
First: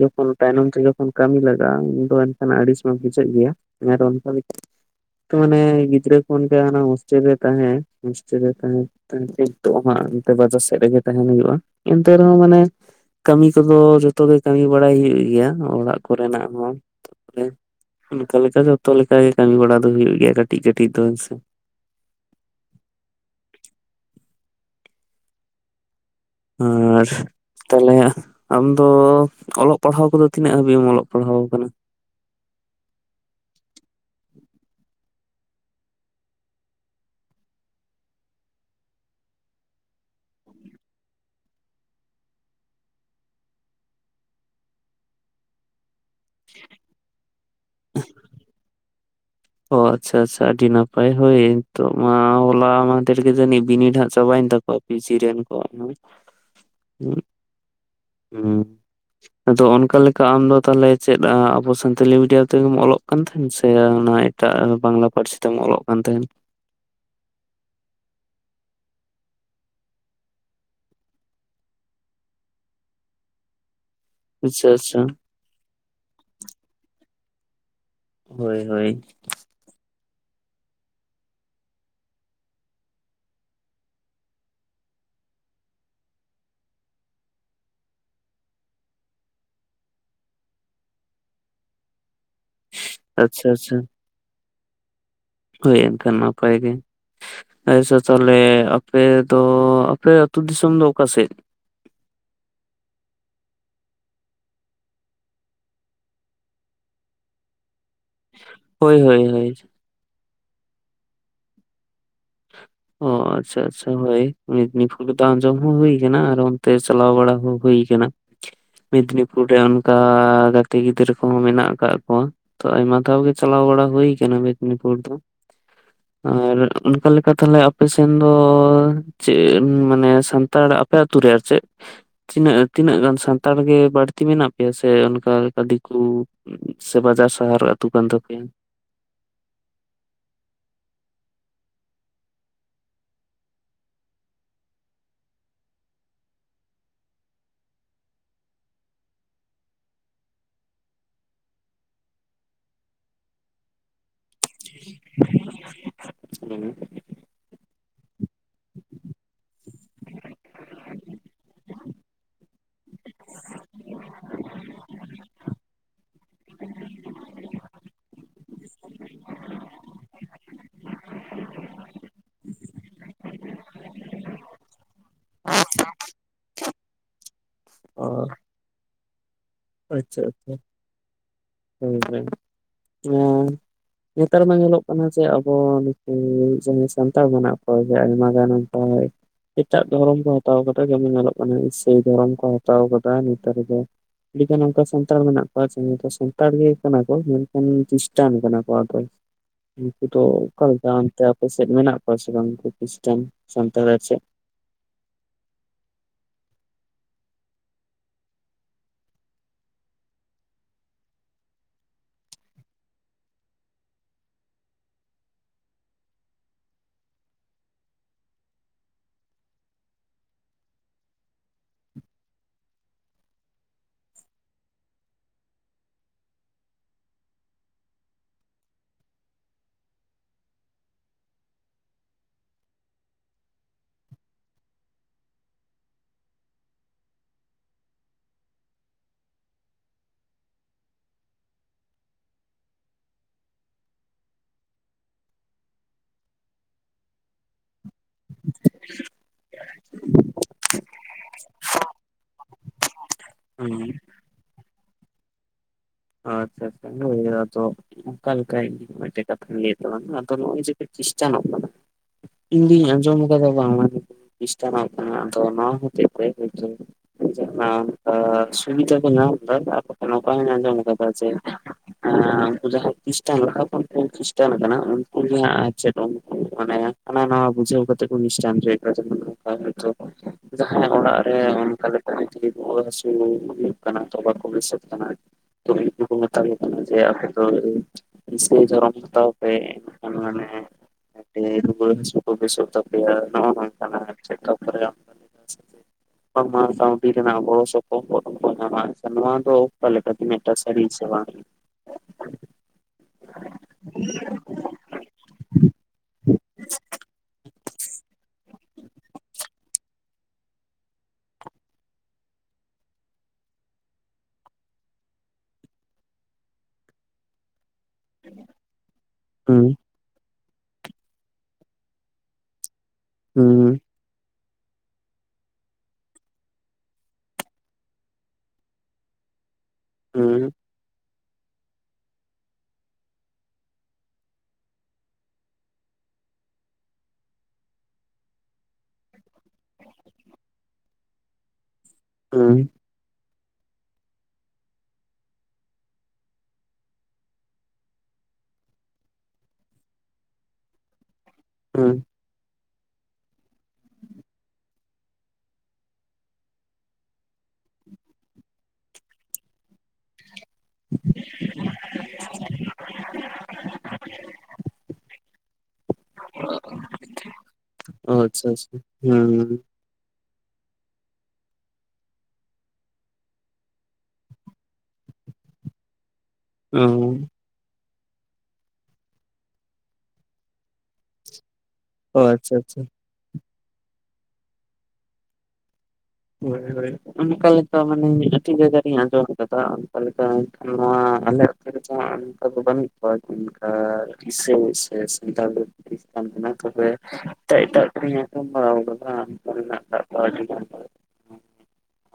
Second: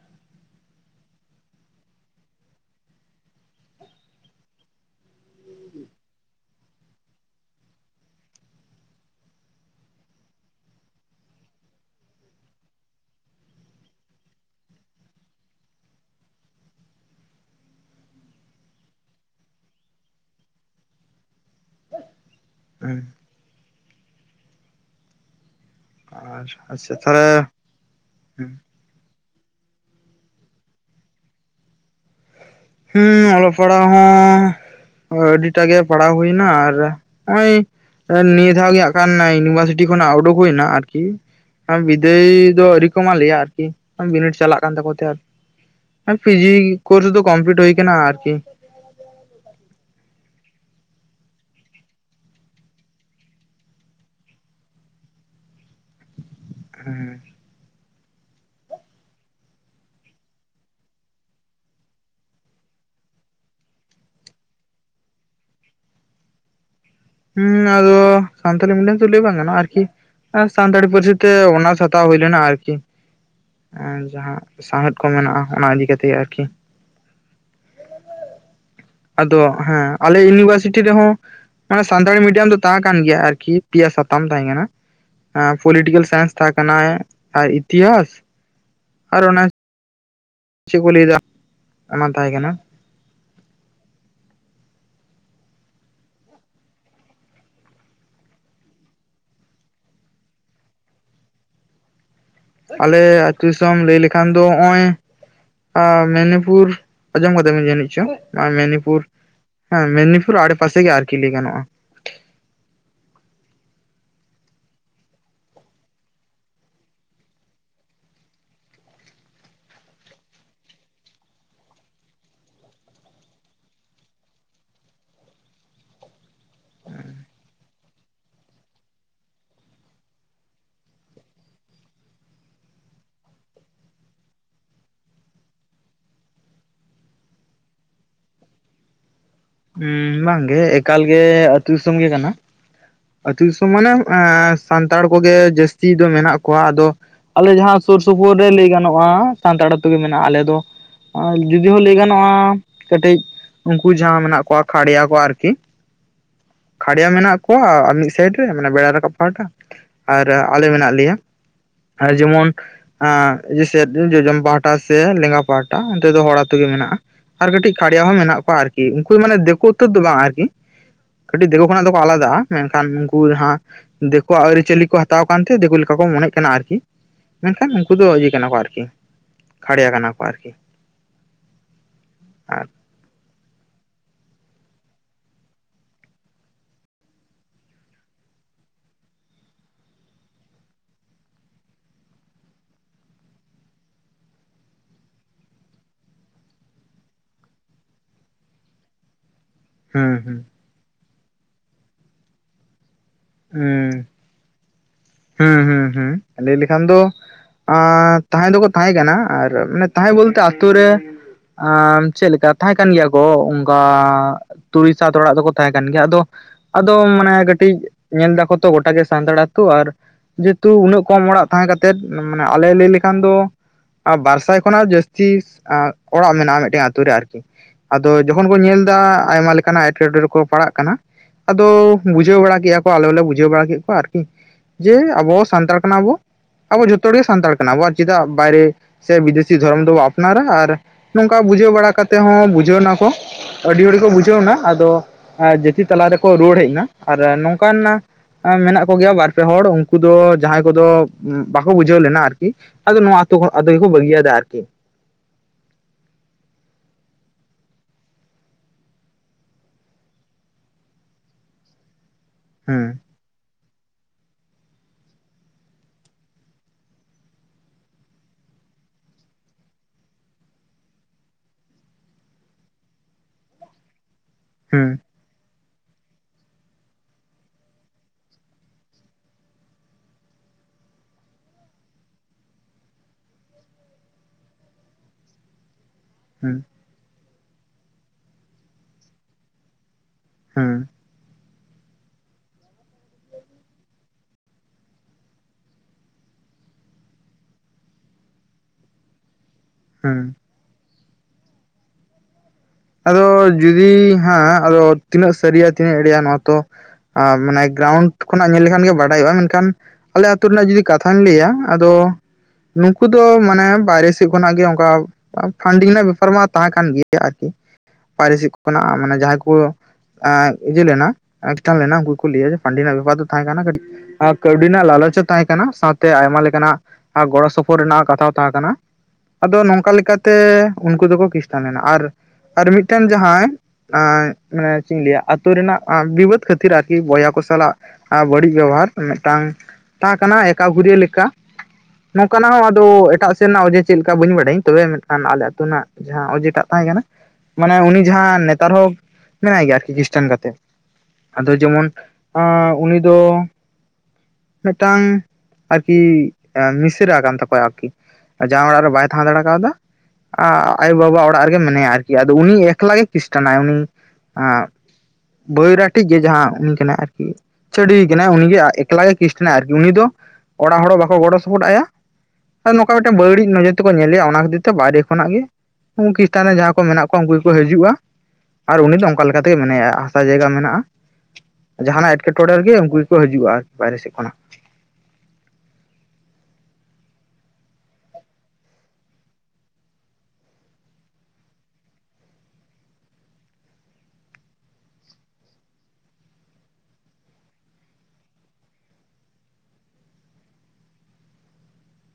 ᱡᱚᱠᱷᱚᱱ ᱛᱟᱭᱱᱚᱢ ᱛᱮ ᱡᱚᱠᱷᱚᱱ ᱠᱟᱹᱢᱤ ᱞᱟᱸᱜᱟᱜᱼᱟ ᱩᱱᱫᱚ ᱮᱱᱠᱷᱟᱱ ᱟᱹᱲᱤᱥ ᱢᱟ ᱵᱩᱡᱷᱟᱹᱜ ᱜᱮᱭᱟ ᱟᱨ ᱚᱱᱠᱟ ᱛᱚ ᱚᱱᱮ ᱜᱤᱫᱽᱨᱟᱹ ᱠᱷᱚᱱ ᱜᱮ ᱦᱟᱸᱱᱟ ᱦᱚᱥᱴᱮᱞ ᱨᱮ ᱛᱟᱦᱮᱸ ᱦᱚᱥᱴᱮᱞ ᱨᱮ ᱛᱟᱦᱮᱸ ᱱᱤᱛᱚᱜ ᱦᱟᱸᱜ ᱵᱟᱡᱟᱨ ᱥᱮᱜ ᱨᱮᱜᱮ ᱛᱟᱦᱮᱸᱱ ᱦᱩᱭᱩᱜᱼᱟ ᱮᱱᱛᱮ ᱨᱮᱦᱚᱸ ᱢᱟᱱᱮ- ᱠᱟᱹᱢᱤ ᱠᱚᱫᱚ ᱡᱚᱛᱚ ᱜᱮ ᱠᱟᱹᱢᱤ ᱵᱟᱲᱟᱭ ᱦᱩᱭᱩᱜ ᱜᱮᱭᱟ ᱚᱲᱟᱜ ᱠᱚᱨᱮᱱᱟᱜ ᱦᱚᱸ ᱾ ᱨᱮ ᱚᱱᱠᱟ ᱞᱮᱠᱟ ᱡᱚᱛᱚ ᱞᱮᱠᱟᱜᱮ ᱜᱮ ᱠᱟᱹᱢᱤ ᱵᱟᱲᱟ ᱫᱚ ᱦᱩᱭᱩᱜ ᱜᱮᱭᱟ ᱠᱟᱹᱴᱤᱡ ᱠᱟᱹᱴᱤᱡ ᱫᱚ ᱦᱮᱸᱥᱮ ᱦᱩᱸᱻ, ᱟᱨ ᱟᱪᱪᱷᱟ ᱟᱨ ᱛᱟᱦᱚᱞᱮ ᱛᱟᱦᱚᱞᱮ ᱟᱢ ᱛᱚ ᱚᱞᱚᱜ ᱯᱟᱲᱦᱟᱣ ᱠᱚᱫᱚ ᱛᱤᱱᱟᱹᱜ ᱦᱟᱹᱵᱤᱡ ᱮᱢ ᱚᱞᱚᱜ ᱯᱟᱲᱦᱟᱣ ᱠᱟᱱᱟ? ᱦᱩᱸ ᱚᱞ ᱯᱟᱲᱟᱣ ᱦᱚᱸ ᱟᱹᱰᱤᱴᱟ ᱜᱮ ᱯᱟᱲᱦᱟᱣ ᱦᱩᱭᱱᱟ ᱟᱨ ᱱᱚᱜᱼᱚᱭ ᱟᱨ ᱱᱤᱭᱟᱹ ᱫᱷᱟᱣ ᱜᱮ ᱦᱟᱜ ᱠᱷᱟᱱ ᱤᱭᱩᱱᱤᱵᱷᱟᱨᱥᱤᱴᱤ ᱠᱷᱚᱱᱟᱜ ᱩᱰᱩᱠ ᱦᱩᱭᱱᱟ ᱟᱨᱠᱤ ᱟᱨ ᱵᱤᱫᱟᱹᱭ ᱫᱚ ᱟᱹᱣᱨᱤ ᱠᱚ ᱮᱢᱟᱞᱮᱭᱟ ᱟᱨᱠᱤ ᱵᱤᱱᱤᱴ ᱪᱟᱞᱟᱜ ᱠᱟᱱ ᱛᱟᱠᱚ ᱛᱮ ᱟᱨᱠᱤ ᱟᱨ ᱯᱤᱡᱤ ᱠᱳᱨᱥ ᱫᱚ ᱠᱚᱢᱯᱞᱤᱴ ᱦᱩᱭ ᱠᱟᱱᱟ ᱟᱨᱠᱤ ᱚ ᱟᱪᱪᱷᱟ ᱟᱪᱪᱷᱟ ᱟᱹᱰᱤ ᱱᱟᱯᱟᱭ ᱦᱳᱭ ᱱᱤᱛᱚᱜ ᱢᱟ ᱦᱚᱞᱟ ᱢᱟᱦᱫᱮᱨ ᱜᱮ ᱡᱟᱹᱱᱤᱡ ᱵᱤᱱᱤᱰ ᱦᱟᱸᱜ ᱪᱟᱵᱟᱭᱮᱱ ᱛᱟᱠᱚᱣᱟ ᱯᱤ ᱥᱤ ᱨᱮᱱ ᱠᱚ ᱦᱮᱸ ᱦᱩᱸ ᱟᱫᱚ ᱚᱱᱠᱟ ᱞᱮᱠᱟ ᱟᱢᱫᱚ ᱛᱟᱦᱞᱮ ᱪᱮᱫ ᱟᱵᱚ ᱥᱟᱱᱛᱟᱞᱤ ᱢᱤᱰᱤᱭᱟᱢ ᱛᱮᱜᱮᱢ ᱚᱞᱚᱜ ᱠᱟᱱ ᱛᱟᱦᱮᱫ ᱥᱮ ᱚᱱᱟ ᱮᱴᱟᱜ ᱵᱟᱝᱞᱟ ᱯᱟᱹᱨᱥᱤ ᱛᱮᱢ ᱚᱞᱚᱜ ᱠᱟᱱ ᱛᱟᱦᱮᱫ ᱦᱮᱸ ᱟᱫᱚ ᱥᱟᱱᱛᱟᱞᱤ ᱢᱤᱰᱤᱭᱟᱢ ᱫᱚ ᱞᱟᱹᱭ ᱵᱟᱝ ᱜᱟᱱᱚᱜᱼᱟ ᱟᱨᱠᱤ ᱥᱟᱱᱛᱟᱲᱤ ᱯᱟᱹᱨᱥᱤ ᱛᱮ ᱚᱱᱟᱨᱥ ᱦᱟᱛᱟᱣ ᱦᱩᱭ ᱞᱮᱱᱟ ᱟᱨᱠᱤ ᱮᱸ ᱡᱟᱦᱟᱸ ᱟᱪᱪᱷᱟ ᱥᱟᱶᱦᱮᱫ ᱟᱪᱪᱷᱟ ᱠᱚ ᱢᱮᱱᱟᱜ-ᱟ ᱚᱱᱟ ᱤᱫᱤ ᱠᱟᱛᱮ ᱜᱮ ᱟᱨᱠᱤ ᱦᱳᱭ ᱦᱳᱭ ᱟᱫᱚ ᱦᱮᱸ ᱟᱞᱮ ᱤᱭᱩᱱᱤᱵᱷᱟᱨᱥᱤᱴᱤ ᱨᱮᱦᱚᱸ ᱢᱟᱱᱮ ᱥᱟᱱᱛᱟᱲᱤ ᱢᱤᱰᱤᱭᱟᱢ ᱫᱚ ᱛᱟᱦᱮᱸ ᱠᱟᱱ ᱜᱮᱭᱟ ᱟᱨᱠᱤ ᱯᱮᱭᱟ ᱥᱟᱛᱟᱢ ᱛᱟᱦᱮᱸ ᱠᱟᱱᱟ ᱯᱚᱞᱤᱴᱤᱠᱮᱞ ᱥᱟᱭᱮᱱᱥ ᱛᱟᱦᱮᱸ ᱠᱟᱱᱟ ᱟᱨ ᱤᱛᱤᱦᱟᱥ ᱟᱨ ᱚᱱᱮ ᱪᱮᱫ ᱠᱚ ᱞᱟᱹᱭ ᱮᱫᱟ ᱟᱱᱟ ᱛᱟᱦᱮᱸ ᱠᱟᱱᱟ ᱟᱪᱪᱷᱟ ᱟᱪᱪᱷᱟ ᱦᱳᱭ ᱮᱱᱠᱷᱟᱱ ᱱᱟᱯᱟᱭ ᱜᱮ ᱟᱪᱪᱷᱟ ᱛᱟᱦᱚᱞᱮ ᱟᱯᱮ ᱫᱚ ᱟᱯᱮ ᱟᱹᱛᱩ ᱫᱤᱥᱚᱢ ᱫᱚ ᱚᱠᱟ ᱥᱮᱫ ᱟᱞᱮ ᱟᱹᱛᱩ ᱫᱤᱥᱚᱢ ᱞᱟᱹᱭ ᱞᱮᱠᱷᱟᱱ ᱫᱚ ᱱᱚᱜ-ᱚᱭ ᱟᱨ ᱢᱮᱱᱤᱯᱩᱨ ᱟᱸᱡᱚᱢ ᱠᱟᱫᱟ ᱵᱤᱱ ᱡᱟᱹᱱᱤᱡ ᱪᱚ ᱦᱳᱭ ᱢᱮᱱᱤᱯᱩᱨ ᱦᱳᱭ ᱦᱳᱭ ᱦᱮᱸ ᱢᱮᱱᱱᱤᱯᱩᱨ ᱟᱲᱮ ᱯᱟᱥᱮ ᱜᱮ ᱟᱨᱠᱤ ᱞᱟᱹᱭ ᱜᱟᱱᱚᱜᱼᱟ ᱚ ᱚ ᱟᱪᱪᱷᱟ ᱟᱪᱪᱷᱟ ᱦᱳᱭ ᱢᱤᱫᱽᱱᱤ ᱯᱩᱨ ᱟᱸᱡᱚᱢ ᱦᱚᱸ ᱦᱩᱭ ᱠᱟᱱᱟ ᱟᱨ ᱚᱱᱛᱮ ᱪᱟᱞᱟᱣ ᱵᱟᱲᱟ ᱦᱚᱸ ᱦᱩᱭ ᱟᱠᱟᱱᱟ ᱢᱮᱫᱽᱱᱤᱯᱩᱨ ᱨᱮ ᱚᱱᱠᱟ ᱜᱟᱛᱮ ᱜᱤᱫᱽᱨᱟᱹ ᱠᱚ ᱦᱚᱸ ᱢᱮᱱᱟᱜ ᱟᱠᱟᱫ ᱠᱚᱣᱟ ᱛᱚ ᱟᱭᱢᱟ ᱫᱷᱟᱣ ᱜᱮ ᱪᱟᱞᱟᱣ ᱵᱟᱲᱟ ᱦᱩᱭ ᱟᱠᱟᱱᱟ ᱢᱮᱫᱽᱱᱤᱯᱩᱨ ᱫᱚ ᱟᱨ ᱚᱱᱠᱟ ᱞᱮᱠᱟ ᱛᱟᱦᱚᱞᱮ ᱟᱯᱮ ᱥᱮᱱ ᱫᱚ ᱪᱮᱫ ᱢᱟᱱᱮ ᱥᱟᱱᱛᱟᱲ ᱟᱯᱮ ᱟᱹᱛᱩ ᱨᱮ ᱟᱨ ᱪᱮᱫ ᱛᱤᱱᱟᱹᱜ ᱛᱤᱱᱟᱹᱜ ᱜᱟᱱ ᱥᱟᱱᱛᱟᱲ ᱜᱮ ᱵᱟᱹᱲᱛᱤ ᱢᱮᱱᱟᱜ ᱯᱮᱭᱟ ᱥᱮ ᱚᱱᱠᱟ ᱫᱤᱠᱩ ᱥᱮ ᱵᱟᱡᱟᱨ ᱥᱟᱦᱟᱨ ᱟᱹᱛᱩ ᱠᱟᱱ ᱛᱟᱯᱮᱭᱟ ᱮᱸ ᱵᱟᱝ ᱜᱮ ᱮᱠᱟᱞ ᱜᱮ ᱟᱹᱛᱩ ᱫᱤᱥᱚᱢ ᱜᱮ ᱠᱟᱱᱟ ᱟᱹᱛᱩ ᱫᱤᱥᱚᱢ ᱢᱟᱱᱮ ᱥᱟᱱᱛᱟᱲ ᱠᱚ ᱜᱮ ᱡᱟᱹᱥᱛᱤ ᱫᱚ ᱢᱮᱱᱟᱜ ᱠᱚᱣᱟ ᱟᱫᱚ ᱟᱞᱮ ᱡᱟᱦᱟᱸ ᱥᱩᱨ ᱥᱩᱯᱩᱨ ᱨᱮ ᱞᱟᱹᱭ ᱜᱟᱱᱚᱜ-ᱟ ᱥᱟᱱᱛᱟᱲ ᱟᱹᱛᱩ ᱜᱮ ᱢᱮᱱᱟᱜ-ᱟ ᱟᱞᱮ ᱫᱚ ᱟᱨ ᱡᱩᱫᱤ ᱦᱚᱸ ᱞᱟᱹᱭ ᱜᱟᱱᱚᱜ-ᱟ ᱠᱟᱹᱴᱤᱡ ᱩᱱᱠᱩ ᱡᱟᱦᱟᱸ ᱢᱮᱱᱟᱜ ᱠᱚ ᱠᱚ ᱠᱷᱟᱲᱭᱟ ᱠᱚ ᱟᱨᱠᱤ ᱠᱷᱟᱲᱭᱟ ᱢᱮᱱᱟᱜ ᱠᱚ ᱠᱚᱣᱟ ᱢᱤᱫ ᱥᱟᱭᱤᱰ ᱨᱮ ᱢᱟᱱᱮ ᱵᱮᱲᱟ ᱨᱟᱠᱟᱵ ᱯᱟᱦᱴᱟ ᱟᱨ ᱟᱞᱮ ᱢᱮᱱᱟᱜ ᱞᱮᱭᱟ ᱦᱮᱸ ᱡᱮᱢᱚᱱ ᱟᱸ ᱡᱚ ᱥᱮᱫ ᱡᱚᱡᱚᱢ ᱯᱟᱦᱟᱴᱟ ᱥᱮ ᱞᱮᱸᱜᱟ ᱯᱟᱦᱟᱴᱟ ᱚᱱᱛᱮ ᱫᱚ ᱦᱚᱲ ᱟᱹᱛᱩ ᱜᱮ ᱢᱮᱱᱟᱜ-ᱟ ᱟᱨ ᱠᱟᱹᱴᱤᱡ ᱠᱷᱟᱲᱭᱟ ᱦᱚᱸ ᱢᱮᱱᱟᱜ ᱠᱚᱣᱟ ᱟᱨᱠᱤ ᱩᱱᱠᱩ ᱫᱚ ᱢᱟᱱᱮ ᱫᱤᱠᱩ ᱩᱛᱟᱹᱨ ᱫᱚ ᱵᱟᱝ ᱟᱨᱠᱤ ᱠᱟᱹᱴᱤᱡ ᱫᱤᱠᱩ ᱠᱷᱚᱱᱟᱜ ᱫᱚᱠᱚ ᱟᱞᱟᱫᱟᱜ-ᱟ ᱢᱮᱱᱠᱷᱟᱱ ᱩᱱᱠᱩ ᱡᱟᱦᱟᱸ ᱫᱤᱠᱩᱣᱟᱜ ᱟᱹᱨᱤᱪᱟᱹᱞᱤ ᱠᱚ ᱦᱟᱛᱟᱣ ᱠᱟᱱᱛᱮ ᱫᱤᱠᱩ ᱞᱮᱠᱟ ᱠᱚ ᱢᱚᱱᱮᱜ ᱠᱟᱱᱟ ᱟᱨᱠᱤ ᱢᱮᱱᱠᱷᱟᱱ ᱩᱱᱠᱩ ᱚ ᱫᱚ ᱤᱭᱟᱹ ᱠᱟᱱᱟ ᱠᱚ ᱟᱨᱠᱤ ᱠᱷᱟᱲᱭᱟ ᱠᱟᱱᱟ ᱠᱚ ᱟᱪᱪᱷᱟ ᱟᱨᱠᱤ ᱟᱪᱪᱷᱟ ᱮᱸ ᱟᱨ ᱱᱮᱛᱟᱨ ᱢᱟ ᱧᱮᱞᱚᱜ ᱠᱟᱱᱟ ᱡᱮ ᱟᱵᱚ ᱱᱩᱠᱩ ᱡᱟᱦᱟᱸᱭ ᱥᱟᱱᱛᱟᱲ ᱢᱮᱱᱟᱜ ᱠᱚᱣᱟ ᱡᱮ ᱟᱭᱢᱟᱜᱟᱱ ᱚᱱᱠᱟ ᱮᱴᱟᱜ ᱫᱷᱚᱨᱚᱢ ᱠᱚ ᱦᱟᱛᱟᱣ ᱠᱟᱫᱟ ᱡᱮᱢᱚᱱ ᱧᱮᱞᱚᱜ ᱠᱟᱱᱟ ᱤᱥᱟᱹᱭ ᱫᱷᱚᱨᱚᱢ ᱠᱚ ᱦᱟᱛᱟᱣ ᱠᱟᱫᱟ ᱱᱮᱛᱟᱨ ᱫᱚ ᱟᱹᱰᱤᱜᱟᱱ ᱚᱱᱠᱟ ᱥᱟᱱᱛᱟᱲ ᱢᱮᱱᱟᱜ ᱠᱚᱣᱟ [inaudible] ᱥᱟᱱᱛᱟᱲ ᱜᱮ ᱠᱟᱱᱟ ᱠᱚ ᱢᱮᱱᱠᱷᱟᱱ ᱠᱷᱤᱥᱴᱟᱱ ᱠᱟᱱᱟ ᱠᱚ ᱟᱫᱚ ᱩᱱᱠᱩ ᱦᱩᱸ ᱫᱚ ᱦᱩᱸ ᱚᱠᱟ ᱞᱮᱠᱟ ᱚᱱᱛᱮ ᱟᱯᱮ ᱥᱮᱫ ᱢᱮᱱᱟᱜ ᱠᱚᱣᱟ ᱥᱮ ᱵᱟᱝ ᱠᱷᱤᱥᱴᱟᱱ ᱥᱟᱱᱛᱟᱲ ᱦᱩᱸ ᱟᱨ ᱪᱮᱫ ᱦᱩᱸ ᱦᱩᱸ ᱦᱩᱸ ᱞᱟᱹᱭ ᱞᱮᱠᱷᱟᱱ ᱫᱚ ᱟᱸ ᱛᱟᱦᱮᱸ ᱫᱚᱠᱚ ᱛᱟᱦᱮᱸ ᱠᱟᱱᱟ ᱟᱨ ᱢᱟᱱᱮ ᱛᱟᱦᱮᱸ ᱵᱚᱞᱛᱮ ᱟᱹᱛᱩ ᱨᱮ ᱟᱢ ᱪᱮᱫ ᱞᱮᱠᱟ ᱛᱟᱦᱮᱸ ᱠᱟᱱ ᱜᱮᱭᱟ ᱠᱚ ᱚᱱᱠᱟ ᱛᱩᱨᱩᱭ ᱥᱟᱛ ᱚᱲᱟᱜ ᱫᱚ ᱠᱚ ᱛᱟᱦᱮᱸ ᱠᱟᱱ ᱜᱮᱭᱟ ᱟᱫᱚ ᱟᱫᱚ ᱢᱟᱱᱮ ᱠᱟᱹᱴᱤᱡ ᱧᱮᱞ ᱫᱟᱠᱚ ᱛᱚ ᱜᱚᱴᱟ ᱜᱮ ᱥᱟᱱᱛᱟᱲ ᱟᱛᱩ ᱟᱨ ᱡᱮᱛᱩ ᱩᱱᱟᱹᱜ ᱠᱚᱢ ᱚᱲᱟᱜ ᱛᱟᱦᱮᱸ ᱠᱟᱛᱮᱫ ᱢᱟᱱᱮ ᱟᱞᱮ ᱞᱟᱹᱭ ᱞᱮᱠᱷᱟᱱ ᱫᱚ᱾ ᱟᱨ ᱵᱟᱨ ᱥᱟᱭ ᱠᱷᱚᱱᱟᱜ ᱡᱟᱹᱥᱛᱤ ᱚᱲᱟᱜ ᱢᱮᱱᱟᱜ-ᱟ ᱢᱤᱫᱴᱮᱱ ᱟᱛᱩ ᱨᱮ ᱟᱨᱠᱤ᱾ ᱟᱫᱚ ᱡᱚᱠᱷᱚᱱ ᱵᱚᱱ ᱧᱮᱞ ᱮᱫᱟ ᱟᱭᱢᱟ ᱞᱮᱠᱟᱱᱟᱜ ᱮᱴᱠᱮᱴᱚᱬᱮ ᱠᱚ ᱯᱟᱲᱟᱜ ᱠᱟᱱᱟ᱾ ᱟᱫᱚ ᱵᱩᱡᱷᱟᱹᱣ ᱵᱟᱲᱟ ᱠᱮᱫ-ᱟ ᱠᱚ ᱟᱞᱮᱦᱚᱸᱞᱮ ᱵᱩᱡᱷᱟᱹᱣ ᱵᱟᱲᱟ ᱠᱮᱫ ᱠᱚᱣᱟ ᱟᱨᱠᱤ ᱡᱮ ᱟᱵᱚ ᱥᱟᱱᱛᱟᱲ ᱠᱟᱱᱟᱵᱚ ᱟᱵᱚ ᱡᱚᱛᱚ ᱦᱚᱲᱜᱮ ᱥᱟᱱᱛᱟᱲ ᱠᱟᱱᱟ ᱵᱚ ᱟᱨ ᱪᱮᱫᱟᱜ ᱵᱟᱭᱨᱮ᱾ ᱥᱮ ᱵᱤᱫᱮᱥᱤ ᱫᱷᱚᱨᱚᱢ ᱫᱚᱵᱚ ᱟᱯᱱᱟᱨᱟ ᱟᱨ ᱱᱚᱝᱠᱟ ᱵᱩᱡᱷᱟᱹᱣ ᱵᱟᱲᱟ ᱠᱟᱛᱮᱫ ᱦᱚᱸ ᱵᱩᱡᱷᱟᱹᱣ ᱮᱱᱟᱠᱚ᱾ ᱟᱹᱰᱤ ᱟ. ᱰᱤ ᱠᱚ ᱵᱩᱡᱷᱟᱹᱣ ᱮᱱᱟ ᱟᱫᱚ ᱡᱟᱹᱛᱤ ᱛᱟᱞᱟ ᱨᱮᱠᱚ ᱨᱩᱣᱟᱹᱲ ᱦᱮᱡ ᱮᱱᱟ ᱟᱨ ᱱᱚᱝᱠᱟᱱᱟ ᱮᱸ ᱢᱮᱱᱟᱜ ᱠᱚ ᱜᱮᱭᱟ ᱵᱟᱨ ᱯᱮ ᱦᱚᱲ ᱩᱱᱠᱩ ᱫᱚ ᱡᱟᱦᱟᱸᱭ ᱠᱚᱫᱚ ᱵᱟᱠᱚ ᱵᱩᱡᱷᱟᱹᱣ ᱞᱮᱱᱟ ᱟᱨᱠᱤ᱾ ᱟᱫᱚ ᱱᱚᱣᱟ ᱟᱛᱩ ᱦᱚᱲ ᱦᱩᱸ ᱟᱹᱫᱟᱹᱭ ᱠᱚ ᱵᱟᱹᱜᱤᱭᱟᱫᱟ ᱟᱨ᱾ ᱟᱪᱪᱷᱟ ᱟᱪᱪᱷᱟ [inaudible] ᱛᱚ, ᱚᱱᱠᱟ ᱞᱮᱠᱟᱭ ᱢᱤᱫᱴᱮᱡ ᱠᱟᱛᱷᱟᱧ ᱞᱟᱹᱭ ᱛᱟᱞᱟᱝᱼᱟ ᱟᱫᱚ ᱱᱚᱜᱼᱚᱭ ᱡᱮ ᱯᱮ ᱠᱷᱤᱥᱪᱟᱱᱚᱜ ᱠᱟᱱᱟ᱾ ᱤᱧ ᱦᱩᱸ ᱫᱩᱧ ᱟᱸᱡᱚᱢ ᱟᱠᱟᱫᱟ ᱵᱟᱝ ᱢᱟ ᱡᱚᱛᱚ ᱯᱮ ᱠᱷᱤᱥᱪᱟᱱᱚᱜ ᱠᱟᱱᱟ ᱟᱫᱚ ᱱᱚᱣᱟ ᱦᱚᱛᱮᱛ ᱛᱮ [inaudible] ᱡᱟᱸᱦᱟ ᱞᱮᱠᱟ ᱥᱩᱵᱤᱫᱷᱟ ᱠᱚ ᱧᱟᱢ ᱟᱠᱟᱫᱟ, ᱟᱯᱮ ᱥᱮᱱ ᱱᱚᱝᱠᱟ ᱦᱩᱧ ᱟᱸᱡᱚᱢ ᱟᱠᱟᱫᱟ ᱾ [inaudible] ᱩᱱᱠᱩ ᱡᱟᱸᱦᱟᱭ ᱠᱷᱤᱥᱴᱟᱱ ᱨᱟᱠᱟᱵ ᱠᱟᱛᱮ ᱠᱩ ᱠᱷᱤᱥᱴᱟᱱ ᱟᱠᱟᱱᱟ, ᱦᱩᱸ ᱩᱱᱠᱩ ᱚᱱᱮ ᱱᱟᱜ ᱪᱮᱫ [inaudible] ᱢᱟᱱᱮ ᱦᱟᱱᱟ ᱱᱟᱣᱟ ᱵᱩᱡᱷᱟᱹᱶ ᱠᱟᱛᱮ ᱠᱚ ᱠᱷᱤᱥᱴᱟᱱ ᱦᱚᱪᱚ ᱭᱮᱫ ᱠᱚᱣᱟ ᱯᱨᱟᱭᱵᱷᱮᱴ ᱨᱮ ᱡᱟᱦᱟᱸᱭ ᱚᱲᱟᱜ ᱨᱮ ᱚᱱᱠᱟ ᱞᱮᱠᱟ ᱱᱤᱛ ᱜᱮ ᱨᱩᱣᱟᱹ ᱦᱟᱹᱥᱩ ᱦᱩᱭᱩᱜ ᱠᱟᱱᱟ ᱛᱚᱵᱮ ᱠᱚ ᱵᱮᱥᱚᱜ ᱠᱟᱱᱟ᱾ ᱩᱱᱠᱩ ᱠᱚ ᱢᱮᱛᱟ ᱞᱮ ᱦᱩᱸ ᱠᱟᱱᱟ ᱡᱮ ᱟᱯᱮ ᱫᱚ ᱤᱥᱟᱹᱭ ᱫᱷᱚᱨᱚᱢ ᱦᱟᱛᱟᱣ, [inaudible] ᱢᱟᱱᱮ, ᱦᱩᱸ [inaudible] ᱨᱩᱣᱟᱹ ᱦᱟᱹᱥᱩ ᱠᱚ ᱵᱮᱥᱚᱜ ᱛᱟᱯᱮᱭᱟ [inaudible] [inaudible] ᱥᱟᱶᱛᱤ ᱨᱮᱱᱟᱜ ᱜᱚᱲᱚ ᱥᱚᱯᱚ ᱠᱟᱱᱟ ᱟᱵᱚ ᱥᱚᱯᱚ ᱦᱚᱫ ᱵᱚ ᱧᱟᱢᱟ ᱱᱟᱶᱟ ᱫᱚ ᱟᱠᱟᱞᱮᱠᱟ? ᱦᱩᱸ ᱢᱤᱫᱴᱮᱱ ᱥᱟᱹᱨᱲ ᱥᱮ ᱵᱟᱝ? ᱟᱫᱚ ᱡᱩᱫᱤ ᱦᱮᱸ ᱟᱫᱚ ᱛᱤᱱᱟᱹᱜ ᱥᱟᱹᱨᱤᱭᱟ ᱛᱤᱱᱟᱹᱜ ᱮᱲᱮᱭᱟ ᱱᱚᱣᱟ ᱛᱚ, ᱢᱟᱱᱮ ᱜᱨᱟᱣᱩᱱᱰ ᱠᱷᱚᱱᱟᱜ ᱧᱮᱞ ᱞᱮᱠᱷᱟᱱ ᱜᱮ ᱵᱟᱰᱟᱭᱚᱜᱼᱟ ᱢᱮᱱᱠᱷᱟᱱ ᱟᱞᱮ ᱟᱹᱛᱩ ᱨᱮᱱᱟᱜ ᱡᱩᱫᱤ ᱠᱟᱛᱷᱟᱹᱧ ᱞᱟᱹᱭᱟ ᱟᱫᱚ, ᱱᱩᱠᱩ ᱫᱚ ᱢᱟᱱᱮ ᱵᱟᱦᱨᱮ ᱥᱮᱫ ᱠᱷᱚᱱᱟᱜ ᱜᱮ ᱚᱱᱠᱟ, ᱯᱷᱟᱱᱰᱤᱝ ᱨᱮᱱᱟᱜ ᱵᱮᱯᱟᱨ ᱢᱟ ᱛᱟᱸᱦᱮ ᱠᱟᱱ ᱜᱮᱭᱟ ᱟᱨᱠᱤ ᱵᱟᱦᱨᱮ ᱥᱮᱫ ᱠᱷᱚᱱᱟᱜ ᱢᱟᱱᱮ ᱡᱟᱸᱦᱟᱭ ᱦᱩᱸ ᱠᱚ, ᱮ ᱤᱫᱤ ᱞᱮᱱᱟ ᱟᱴᱠᱟᱨ ᱞᱮᱱᱟ ᱩᱱᱠᱩ ᱠᱚ ᱞᱟᱹᱭᱟ ᱯᱷᱟᱱᱰᱤᱝ ᱨᱮᱱᱟᱜ ᱵᱮᱯᱟᱨ ᱫᱚ ᱛᱟᱸᱦᱮ ᱠᱟᱱᱟ ᱦᱩᱸ ᱠᱟᱹᱴᱤᱡ᱾ ᱠᱟᱹᱣᱰᱤ ᱨᱮᱱᱟᱜ ᱞᱟᱞᱚᱪ ᱦᱚ ᱛᱟᱸᱦᱮ ᱠᱟᱱᱟ ᱥᱟᱶᱛᱮ ᱟᱭᱢᱟ ᱞᱮᱠᱟᱱᱟᱜ ᱜᱚᱲᱚ ᱥᱚᱯᱚ ᱨᱮᱱᱟᱜ ᱠᱟᱛᱷᱟ ᱦᱚ ᱛᱟᱸᱦᱮ ᱠᱟᱱᱟ᱾ ᱟᱫᱚ ᱱᱚᱝᱠᱟ ᱞᱮᱠᱟᱛᱮ ᱦᱩᱸ ᱩᱱᱠᱩ ᱫᱚᱠᱚ ᱠᱷᱤᱥᱴᱟᱱ ᱮᱱᱟ ᱟᱨ ᱟᱨ ᱢᱤᱫᱴᱮᱱ ᱡᱟᱸᱦᱟᱭ, ᱢᱟᱱᱮ ᱪᱮᱫ ᱤᱧ ᱞᱟᱹᱭᱟ ᱟᱹᱛᱩ ᱨᱮᱱᱟᱜ ᱵᱤᱵᱟᱹᱫ ᱠᱷᱟᱹᱛᱤᱨ ᱟᱨᱠᱤ ᱵᱚᱭᱦᱟ ᱠᱚ ᱥᱟᱞᱟᱜ, ᱟᱨ ᱵᱟᱹᱲᱤᱡ ᱵᱮᱵᱚᱦᱟᱨ ᱢᱤᱫᱴᱟᱝ ᱛᱟᱸᱦᱮ ᱠᱟᱱᱟ ᱮᱠᱟᱜᱷᱩᱨᱤᱭᱟᱹ ᱞᱮᱠᱟ, ᱱᱚᱝᱠᱟᱱᱟᱜ ᱦᱩᱸ ᱦᱚᱸ ᱟᱫᱚ ᱮᱴᱟᱜ [inaudible] ᱨᱮᱱᱟᱜ ᱚᱡᱮ ᱪᱮᱫ ᱞᱮᱠᱟ ᱵᱟᱹᱧ ᱵᱟᱲᱟᱭᱟ ᱛᱚᱵᱮ ᱟᱞᱮ ᱟᱹᱛᱩ ᱨᱮᱱᱟᱜ ᱡᱟᱸᱦᱟ ᱚᱡᱮᱴᱟᱜ ᱛᱟᱸᱦᱮ ᱠᱟᱱᱟ᱾ ᱢᱟᱱᱮ ᱩᱱᱤ ᱡᱟᱸᱦᱟ ᱱᱮᱛᱟᱨ ᱦᱚᱸ ᱢᱮᱱᱟᱭ ᱜᱮᱭᱟ ᱟᱨᱠᱤ ᱠᱷᱤᱥᱴᱟᱱ ᱠᱟᱛᱮᱜ ᱟᱫᱚ ᱡᱮᱢᱚᱱ, ᱦᱩᱸ ᱦᱚᱸ ᱩᱱᱤ ᱫᱚ, ᱢᱤᱫᱴᱟᱝ ᱟᱨᱠᱤ ᱢᱤᱥᱨᱟ ᱠᱟᱱ ᱛᱟᱠᱚᱣᱟ ᱟᱨᱠᱤ, ᱡᱟᱸᱣᱟᱭ ᱚᱲᱟᱜ ᱨᱮ ᱵᱟᱭ ᱛᱟᱸᱦᱮ ᱫᱟᱲᱮ ᱠᱟᱣᱫᱟ ᱟᱭᱳᱼᱵᱟᱵᱟ ᱚᱲᱟᱜ ᱨᱮᱜᱮ ᱢᱮᱱᱟᱭᱟ ᱟᱨᱠᱤ᱾ ᱟᱫᱚ ᱩᱱᱤ ᱮᱠᱞᱟᱜᱮ ᱠᱷᱤᱥᱴᱟᱱᱟᱭ ᱩᱱᱤ, ᱵᱳᱨᱟᱴᱤᱡ ᱜᱮ ᱡᱟᱸᱦᱟ ᱩᱱᱤ ᱠᱟᱱᱟᱭ ᱟᱨᱠᱤ ᱪᱷᱟᱹᱰᱩᱣ ᱚ ᱠᱟᱱᱟᱭ ᱟᱪᱪᱷᱟ ᱩᱱᱤᱜᱮ ᱟᱪᱪᱷᱟ ᱮᱠᱞᱟ ᱜᱮ ᱠᱷᱤᱥᱴᱱᱟᱭ ᱦᱩᱸ ᱟᱨᱠᱤ, ᱩᱱᱤ ᱫᱚ ᱚᱲᱟᱜ ᱦᱚᱲ ᱦᱚ ᱵᱟᱠᱚ ᱜᱚᱲᱚ ᱥᱚᱯᱚᱴ ᱟᱭᱟ, ᱟᱨ ᱱᱚᱝᱠᱟ ᱢᱤᱫᱴᱮᱱ ᱵᱟᱹᱲᱤᱡ ᱱᱚᱡᱚᱨ ᱛᱮᱠᱚ ᱧᱮᱞᱮᱭᱟ ᱚᱱᱟ ᱠᱷᱟᱹᱛᱤᱨ ᱛᱮ ᱵᱟᱦᱨᱮ ᱠᱷᱚᱱᱟᱜ ᱜᱮ ᱩᱱ ᱠᱷᱤᱥᱴᱟᱱ, ᱡᱟᱦᱟᱸ ᱚ ᱢᱮᱱᱟᱜ ᱠᱚᱣᱟ ᱩᱱᱠᱩ ᱜᱮ ᱠᱚ ᱦᱤᱡᱩᱜᱼᱟ ᱟᱨ ᱩᱱᱤ ᱫᱚ ᱚᱱᱠᱟ ᱞᱮᱠᱟᱛᱮᱜᱮ ᱢᱮᱱᱟᱭᱟ ᱦᱟᱥᱟ ᱡᱟᱭᱜᱟ ᱢᱮᱱᱟᱜᱼᱟ᱾ ᱡᱟᱸᱦᱟᱱᱟᱜ ᱚ ᱮᱴᱠᱮᱴᱚᱬᱮ ᱟᱪᱪᱷᱟ ᱨᱮᱜᱮ ᱟᱪᱪᱷᱟ ᱩᱱᱠᱩ ᱜᱮᱠᱚ ᱦᱤᱡᱩᱜᱼᱟ, ᱵᱟᱦᱨᱮ ᱥᱮᱫ ᱠᱷᱚᱱᱟᱜ, [inaudible] ᱚᱱᱠᱟ ᱞᱮᱠᱟ ᱢᱟᱱᱮ ᱟᱹᱛᱩ ᱡᱟᱭᱜᱟ ᱨᱤᱧ ᱟᱸᱡᱚᱢ ᱟᱠᱟᱫᱟ ᱚᱱᱠᱟ ᱞᱮᱠᱟ ᱱᱚᱣᱟ ᱟᱞᱮ, [inaudible] ᱚᱱᱠᱟ ᱫᱚ ᱵᱟ. ᱱᱩᱜ ᱠᱚᱣᱟ ᱡᱮᱞᱮᱠᱟ ᱤᱥᱟᱹᱤ ᱥᱮ ᱥᱟᱱᱛᱟᱞ᱾ ᱠᱷᱤᱥᱴᱟᱱ ᱠᱟᱱᱟᱭ ᱛᱚᱵᱮ ᱮᱴᱟᱜ ᱠᱩᱫ ᱦᱚᱛᱚ ᱢᱮᱱᱟᱜ ᱠᱟᱜ ᱠᱚᱣᱟ ᱟᱹᱰᱤ ᱜᱟᱱ ᱯᱚᱨᱮ, [inaudible]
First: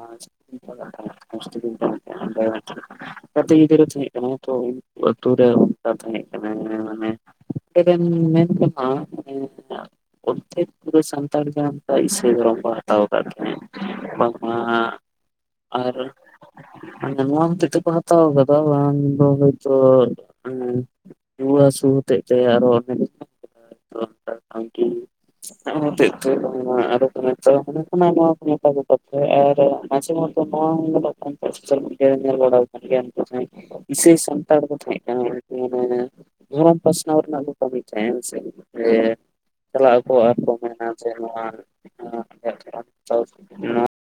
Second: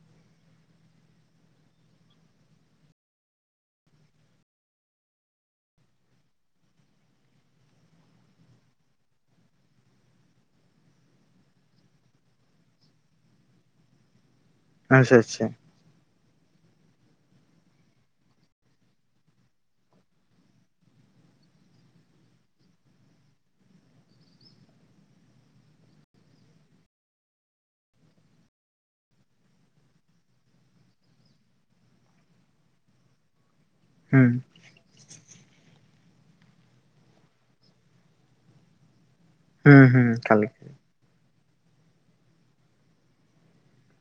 ᱠᱟᱹᱛᱤᱡ ᱜᱤᱫᱽᱨᱟᱹ ᱛᱟᱸᱦᱮ ᱠᱟᱱᱟ ᱛᱚ ᱩᱱᱠᱩ ᱟᱛᱳ ᱨᱮ ᱚᱱᱠᱟ ᱛᱟᱸᱦᱮ ᱠᱟᱱᱟ ᱢᱟᱱᱮ, [inaudible] ᱢᱮᱱ ᱛᱮᱦᱚ [inaudible] ᱚᱨᱫᱷᱮᱠ ᱯᱩᱨᱟᱹ ᱥᱟᱱᱛᱟᱲ ᱜᱮᱱᱟ ᱯᱨᱟᱭ ᱤᱥᱟᱹᱤ ᱫᱷᱚᱨᱚᱢ ᱠᱚ ᱦᱟᱛᱟᱣ ᱟᱠᱟᱫ ᱛᱟᱦᱮᱸᱱᱟ ᱵᱟᱝ, ᱟᱪᱪᱷᱟ ᱟᱪᱪᱷᱟ, ᱟᱨ ᱱᱚᱣᱟ ᱦᱚᱛᱮᱫ ᱛᱮᱠᱚ ᱦᱟᱛᱟᱣ ᱟᱠᱟᱫᱟ ᱵᱟᱝ ᱫᱚ ᱦᱚᱭᱛᱚ, ᱨᱩᱣᱟᱹ ᱦᱟᱹᱥᱩ ᱦᱚᱛᱮᱫ ᱛᱮ ᱟᱨᱦᱚ ᱚᱱᱮ, [unintelligible] ᱢᱚᱴᱟᱢᱩᱴᱤ ᱨᱩᱣᱟᱹ ᱦᱚᱛᱮᱫ ᱵᱟᱝ ᱢᱟ ᱟᱨ ᱦᱚᱠᱚ ᱢᱮᱛᱟ ᱦᱟᱠᱚ ᱠᱟᱱᱟ [unintelligible] [inaudible] ᱟᱨ ᱢᱟᱡᱷᱮ ᱢᱚᱫᱫᱷᱮ ᱱᱚᱣᱟ ᱦᱚ ᱧᱮᱞᱚᱜ ᱠᱟᱱᱟ ᱥᱳᱥᱟᱞᱢᱮᱰᱤᱭᱟ ᱨᱮ ᱧᱮᱞ ᱵᱟᱲᱟ ᱟᱠᱟᱱ ᱜᱮᱭᱟ ᱮᱱᱛᱮ ᱡᱟᱸᱦᱟᱭ, [unintelligible] ᱤᱥᱟᱹᱤ ᱦᱩᱸ ᱥᱚᱢ ᱥᱟᱱᱛᱟᱲ ᱠᱚ ᱛᱟᱸᱦᱮ ᱠᱟᱱᱟ ᱢᱟᱱᱮ ᱫᱷᱚᱨᱚᱢ ᱯᱟᱥᱱᱟᱣ ᱨᱮᱱᱟᱜ ᱡᱷᱚᱛᱚ ᱛᱟᱭᱚᱢ ᱥᱮᱫ ᱜᱮ, ᱦᱩᱸ ᱪᱟᱞᱟᱜ ᱦᱩᱸ ᱟᱠᱚ ᱮᱠᱟᱞ ᱜᱮ ᱟᱨᱠᱚ ᱢᱮᱱᱟ ᱡᱮ ᱱᱚᱣᱟ, ᱟᱞᱮᱭᱟᱜ [unintelligible]